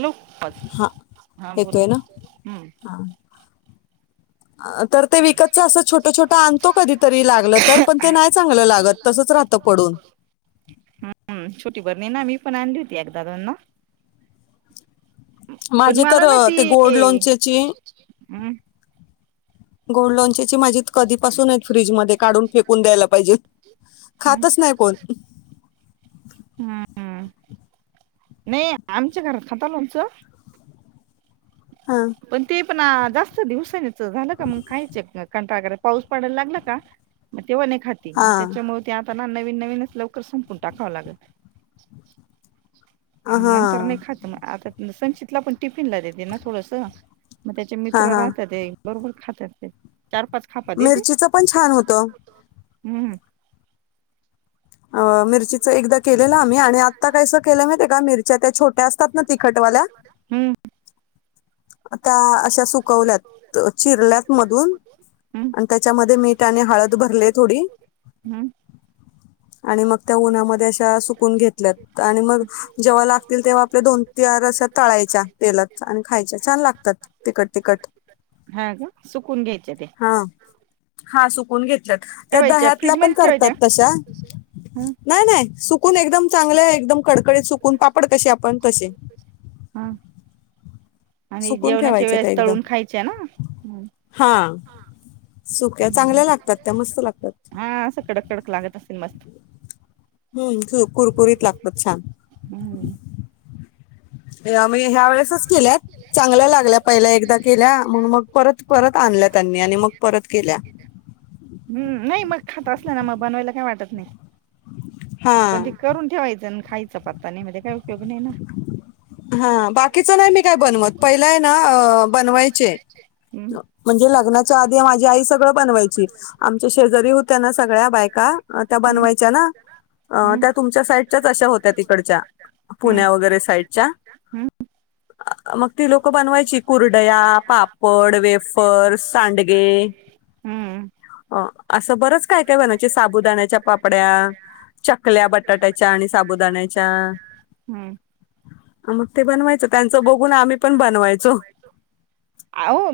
Hello हा हा बोला येतोय ना हम्म- हा तर ते विकतचं असं छोटं छोटं आणतो कधीतरी लागलं तर पण ते नाही चांगलं लागत तसंच राहतं पडून हम्म छोटी बरनी ना मी - पण आणली होती एकदा दोनदा- पण माझे तर मला ना ती ते गोड हम्म लोनचेची- गोड लोणच्या ची माझी- कधीपसूने फ्रीज मध्ये काढून फेकून द्यायला पाहिजे हम्म खातच नाही कोण- हम्म नाही आमच्या घरात खाता लोणचं - हा पण ते पणआ- जास्त दिवसानी- झालं का मग खायच कंटाळा करत- [unintelligible] पाऊस पडायला लागला का- तेव्हा खाती म हा त्याच्या मुळ ते आ- त्यांना नवीन नवीनच लवकर संपून टाकावं लागलत. हा नंतर नाही खात म आता- संचितला पण टिफिनला देते ना थोडसं- मग त्याचे हा मित्र राहतात ते- बरोबर खात्यात ते. चार पाच खापा देते मिरचीच पण छान होत. हम्म. अ मिरचीच एकदा केलेलं आम्ही आणि आत्ता कायसं केलं माहिते का मिरच्या त्या छोट्या असतात ना तिखटवाल्या- हम्म त्या- अशा सुकवल्यात चिरल्यात मधुन. हम्म त्याच्यामध्ये मीठ आणि हळद भरले थोडी. हम्म. आणि मग त्या उन्हामध्ये अशा सुकून घेतल्यात. आणि मग जेव्हा लागतील, तेव्हा आपल्या दोन चार अस्या तळायच्या तेलात आणि खायच्या. छान लागतात तिखट तिखट हा का सुकून घ्यायच्या त्या हा ण घेत त्या ठेवायच्या दह्यातला फ्रीज पण मध्ये ठेवायच्या करतात तशा ह नाही नाही सुकून एकदम चांगले एकदम कडकडीत सुकून पापड कसे आपण तसे.. हा आणि सुकून जेवणाच्या ठेवायचे त्या वेळेस एकदम तळून खायच्या ना हा सुक्या हम्म चांगल्या लागतात त्या मस्त लागतात हा असं कडक कडक लागत असल मस्त [inaudible] [unintelligible] हम्म कुरकुरीत लागतात छान [unintelligible] या- म्हणजे ह्या वेळेसच केल्यात चांगल्या लागल्या चांगलं पहिल्या लागलं एकदा पहिल केल्या केला म्हणून मग परत आणल्या त्यांनी आणि मग परत केल्या [unintelligible] केल्या नाही मग खात मग बनवायला काही वाटत नाही. हा [inaudible] पण ते करून ठेवायचं ना, खायचं पत्ता नाही म्हणजे काय? [unintelligible] हा बाकीच नाही मी काय नाही बनवत. पहिलंय ना बनवायचे हम्म म्हणजे लग्नाच्या आधी माझी आई सगळं बनवायची. आमच्या शेजारी होत्या ना, सगळ्या बायका त्या हम्म बनवायच्या, ना हम्म त्या तुमच्या साईडच्याच अशा होत्या तिकडच्या हम्म पुण्या वगैरे साईडच्या. [inaudible] मग ती लोक बनवायची कुर्डया, पापड, वेफर्स, सांडगे, हम्म असं बरच काय काय? बनवायचे साबुदाण्याच्या पापड्या, चकल्या, बटाट्याच्या, आणि साबुदाण्याच्या, हम्म मग ते बनवायचं त्यांचं बघून आम्ही पण बनवायचो अहो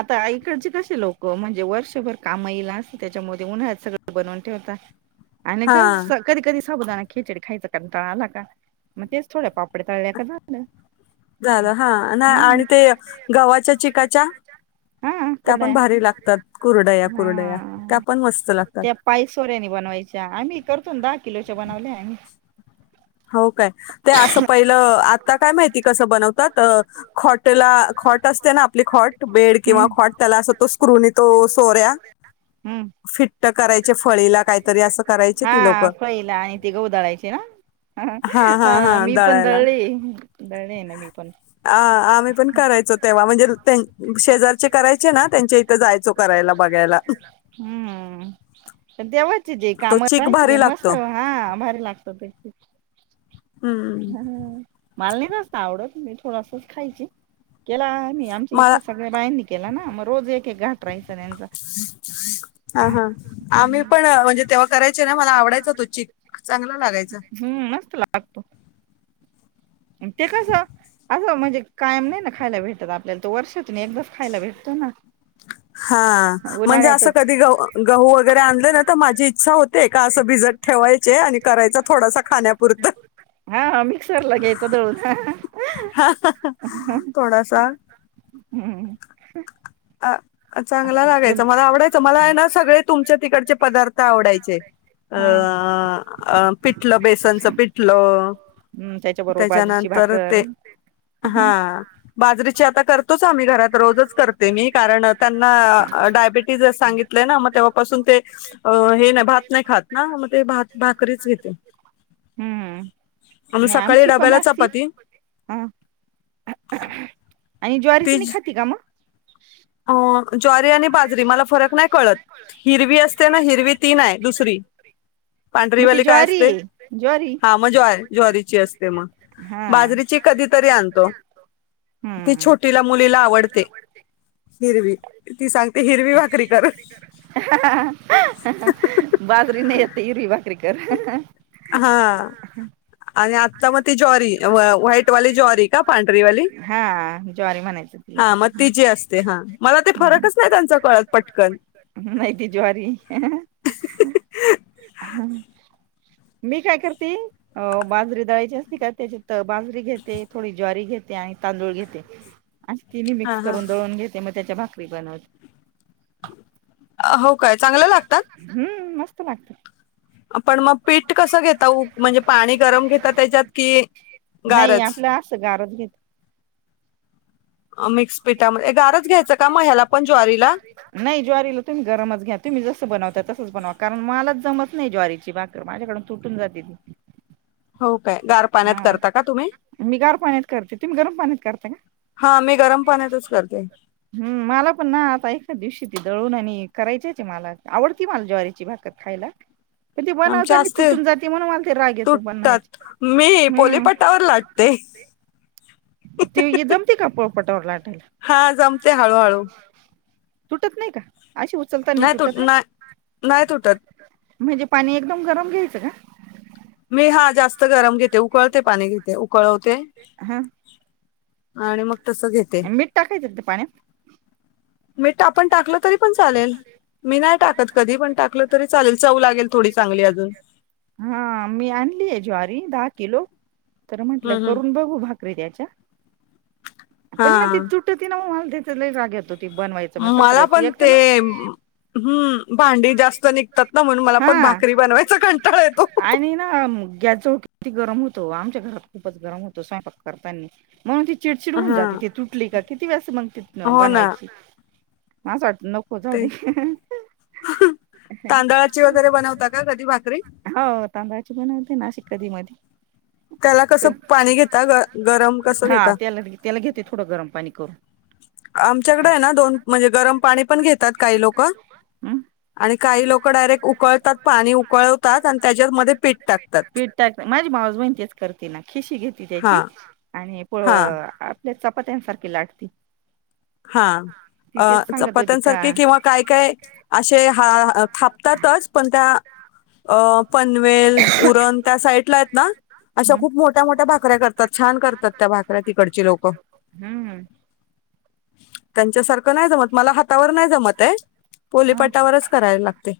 [inaudible] आता इकडचे कसे लोक म्हणजे वर्षभर काम लय असत त्याच्यामध्ये उन्हाळ्यात सगळं बनवून ठेवता. आणि का? हां. कधी? कधी? साबुदाणा खिचडी खायचा कंटाळा आला का मग तेच थोडे पापडे तळल्या का झालं झालं हां. ना आणि ते गव्हाच्या चिकाच्या हा त्या पण कुड्या भारी लागतात कुरडया कुरडया. त्या हा पण मस्त लागतात. त्या पाय सोऱ्यानी बनवायच्या आम्ही करतो दहा किलोच्या बनवल्या आम्ही हो काय? ते असं पहिलं आता काय माहिती कस बनवतात अ ख्वाटला ख्वाट असते ना आपली ख्वाट बेड किंवा हम्म ख्वाट त्याला आस स्क्रू न सोऱ्या हम्म फिट करायचे फळीला काहीतरी असं करायचे ती लोक हा फळीला आणि ते गहू दळायचे ना हा हा हा मी पण दळायला दळले दळले ना मी पण अ आम्ही पण करायचो तेव्हा म्हणजे त्यां शेजारचे करायचे ना त्यांच्या इथं जायचो करायला बघायला. आणि तेव्हा जे तो काम चीक राहायची तेे भारी मस्त लागतो हा भारी लागत ते हम्म. मला नाही जास्त आवडत मी थोडसाच खायची केल मी आमच्या मला इथल्या सगळ्या बायांनी केला ना मग रोज एक एक घाट राहायच त्यांचा हा हा आम्ही पण म्हणजे तेव्हा करायचे ना मला आवडायचा तो चीक चाना हम्म मस्त लागतो. ते कसं असं म्हणजे कायम नाही ना खायला भेटत आपल्याला तो वर्ष हा म्हणजे असं उन्हाळ्यातच कधी गहु गहूं वगैरे आणलं ना, तर माझी इच्छा होते का असं भिजत ठेवायचे आणि करायचा थोडासा खाण्यापुरत. हा मिक्सरला घ्यायचं दळून थोडासा [unintelligible] [unintelligible] [unintelligible] चांगला लागायचा पण मला आवडायचं मला आहे ना सगळे तुमच्या तिकडचे पदार्थ आवडायचे हा अ पिठलं बेसनचं पिठलं, त्याच्या बरोबर बाजरीची त्याच्यानंतर भाकर ते हा बाजरीची आता करतोच आम्ही घरात रोजच कर मी कारण त्यांना डायबेटीज सांगितलंय ना, मग तेव्हापासून ते हे नाही भात नाही खात ना मग ते भात भाकरीच घेते हम्म आणि नाही सकाळी आमची पण डब्याला असती चपाती. हा आणि ज्वारीची ती नाही ज- खाती का मग? अ, ज्वारी आणि बाजरी मला फरक नाही कळत. हिरवी असते ना, हिरवी ती नाही, दुसरी. मग ती पांढरीवाली काय ज्वारी असते, ज्वारी हा मग ज्वारी ज्वारीची असते मग हा बाजरीची कधी तरी आणतो ती हम्म छोटीला मुलीला आवडते. ती सांग [unintelligible] बाजरी नाहीय ती हिरवी भाकरी कर. कर. [unintelligible] हा आणि आ का पांढरी वाली हा ज्वारी म्हणायचं तिला, हा मग तिची असते हा मला ते फरकच नाही त्यांचा कळत पटकन नाही ती ज्वारी. [unintelligible] मी काय करते, अ बाजरी [unintelligible] बाजरी घेते, थोडी ज्वारी घेत ते आणि तांदूळ घेते मी. आणि ती मी हा मिक्स हा करून दळून घेते, मग त्याच्या भाक री बनवत [unintelligible] हो काय चांगलं हम्म मस् कसं लागत? आपण मग पीठ कसं घेताऊ म्हणजे पाणी गरम घेत आता त्याच्यात कि नाही गारच. आपलं [unintelligible] मिक्स पिठामध्ये ए, गारच घ्यायचं का मग ह्याला पण ज्वारीला नाही ज्वारीला तुम्ही गरमच घ्या. तुम्ही जस बनवता तस बनवा कारण मलाच जमत नाही ज्वारीची भाकर, माझ्याकडून तुटून जाते ती. हो काय गार पाण्यात हा करता का तुम्ही मी गार पाण्यात करते, तुम्ही गरम पाण्यात करता का? हा मी गरम पाण्यातच करते हम्म मला पण ना आता एका दिवशी त दळून आणि करायचिच मला, आवडती मला ज्वारीची भाकर खायला. ते आमच्या बनवतानी असते तुटून जाते म्हणून मला ते राग येतो तुटतात बनवायचा. मी पोलेपाटावर लाटते. ती जमती का पोळपाटा वर लाट हा जमते हळू हळू. तुटत नाही का? अशी उचलताना नाही तुट तुटत नाही. नाही तुटत. म्हणजे पाणी एकदम गरम घ्यायच का? मी हा जास्त गरम घेते उ - - उकळते पाणी घेते उकळवते हा. आणि म मिट टाकायच का त पाण्यात? मीट आपण टाकल कधी पण टाकलं तरी चालेल चव लागेल थोडी चांगली अजून हा मी आणलीये ज्वारी दा किलो. तर म्हटल हम्म, हम्म. करून बघू भाकरी त्याच्या. पण ना ती हा तुटती ना [unintelligible] त लई राग येतो बनवायच मग मला सतरा पण एक तर ना ते हम्म भांडी जास्त निघतात ना म्हणून मला पण हा भाकरी बनवायचा कंटाळा येतो. आणि ना गॅस जवळ किती गरम होत ओ आमच्या घरात खूपच गरम होत स्वयंपाक करतानी. म्हणून ती चिडचिड होऊ हा जाते ते तुटली का किती वेस मंग? हो ना बनवायची. आ स वाट नको जाऊ ते दे. तांदळाची वैगरे बनवता का कधी भाकरी? नाशिक कधी मधी. त्याला कस पण पाणी घेता गरम कस घेता? कर. आमच्याकडे आहे ना दोन म्हणजे गरम पाणी पण घेतात काही लोक. आणि काही लोक डायरेक्ट उकळतात पाणी उकळवतात आणि त्याच्यात मध्ये पीठ टाकतात त्यामध्ये पीठ माझी माऊस बहिण तेच करते ना खिशी घेते हा त्याची आणि पोळ हा आप ते चपात्यांसारखी लाटती. हा ती तेच अ सांगत होती का चपात्यांसारखे किंवा काय काय अशे हा हा अ थापतातच पण त्या अ अ पनवेल, उरण त्या साईटला हेत ना अशा हम्म खूप मोठ्या मोठ्या भाकऱ्या करतात छान करतात त्या भाकऱ्या तिकडची लोक. हम्म त्यांच्यासारखं नाय जमत मला हातावर नाय जमत हे पोलीपाटावरच करायल लागते.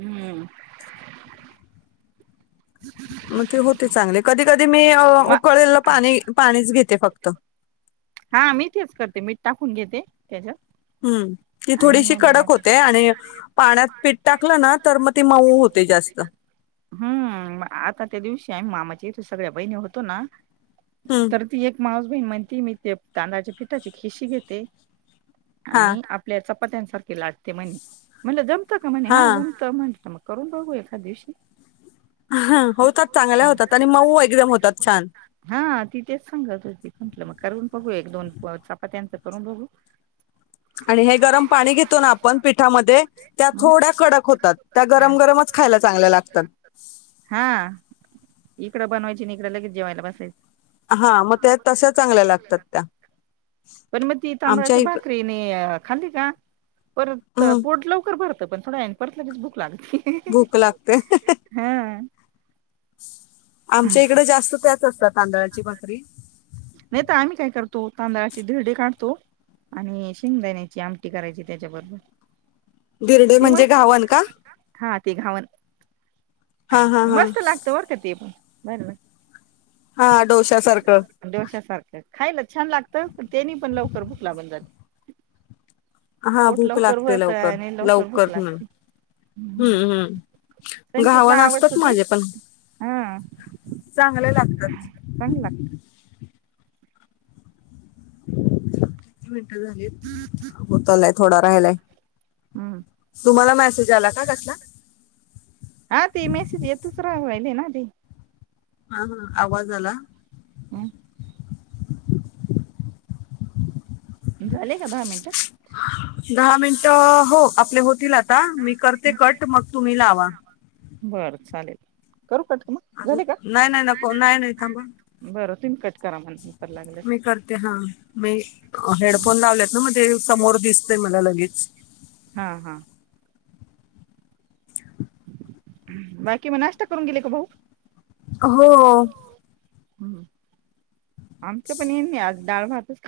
हम्म! [inaudible] मते होते चांगले कधी कधी मी अ म उकळलेलं पाणी पाणीच घेते फक त हा मी तेच करते मीठ टाकून घेते त्याच्यात. हम्म, ती आणि थोडीशी मग बनव कडक होते आणि पाण्यात पीठ टाकलं ना तर म ती मऊ होते जास्त. तिथं सगळ्या बहिणी होतो ना हम्म तर ती एक मावस बहीण म्हणतीहे मी ते ब तांदळाच्या पिठाची खिसी घेते हा आणि आपल्या चप पत्यानसारखे लाटते म्हने, म्हणलं जम तका म्हणे हा, जमतं म्हंटल मग. करून बघू एखाद दिवशी. होतात चांगल्या होतात आणि मऊ एकदम होतात छान. हा ती तेच सांगत होती म्हटलं मग करून बघू एक दोन प चपात्यांच करून बघू. आणि हे गरम पाणी घेतो ना आपण पिठामध्ये त्या मग थोड्या कडक होतात त्या गरम गरमच खायला चांगल्या लागतात. हा बनवायची इकडं लगेच जेवायला बसाय अहा, म त्या तशा चांगल्या लागतात. त्या पण म ती आमच्या तांदळाच्या इकडं भाकरीनेअ खाली का परत हं, पोट लवकर भरत पण थोड्या याने परत लगेच भूक लाग भूक लागते. हा [inaudible] आमच्या इकडं जास्त त्याच असता तांदळाची भाकरी. नाही तर आम्ही काय करतो तांदळाची धिरडे काढतो आणि शेंगदाण्याची आमटी करायची त्याच्याबरोबर बिर्डे ते म्हणजे मस्त घावन का हा ते घावण हा [unintelligible] हा हा मस्त लागत बरं का ते पण बर ना हा डोश्या सारखं डोश्यासारखं खायला छान लागत पण त्यानी पण लवकर भुक लागून जाती हा भूक लागते लवकर भूक लवकर लागते हम्म हम् संचितला घावण आवडतं असतच ती माझे पण हा चांगले लाग [inaudible] चांगलं लागतं ह झा होतला [unintelligible] थोडा राहिलाय हम् तुम्हाला मेसेज आला का कसला हा ते मेसेज येतच राहावाय कले ना अ ते [unintelligible] हा हा आवाज आला हम् झाले का दहा मिनिटं ह दहा मिनट हो आपले होतील आता मी करते कट मग तुम्ही लावा बर चालेल करू कट मग अ झाले का नाही नाही नको नाही नाही थांबा. त [unintelligible] मी करते हा मी हेडफोन लावलेत ना म्हणजे समोर दिसतय मला लगेच. हा हा. बाकी म नाश्ता करून गेले का भाऊ? हो. हम्म. आमच्या पण ये [unintelligible] आज. डाळ भातच.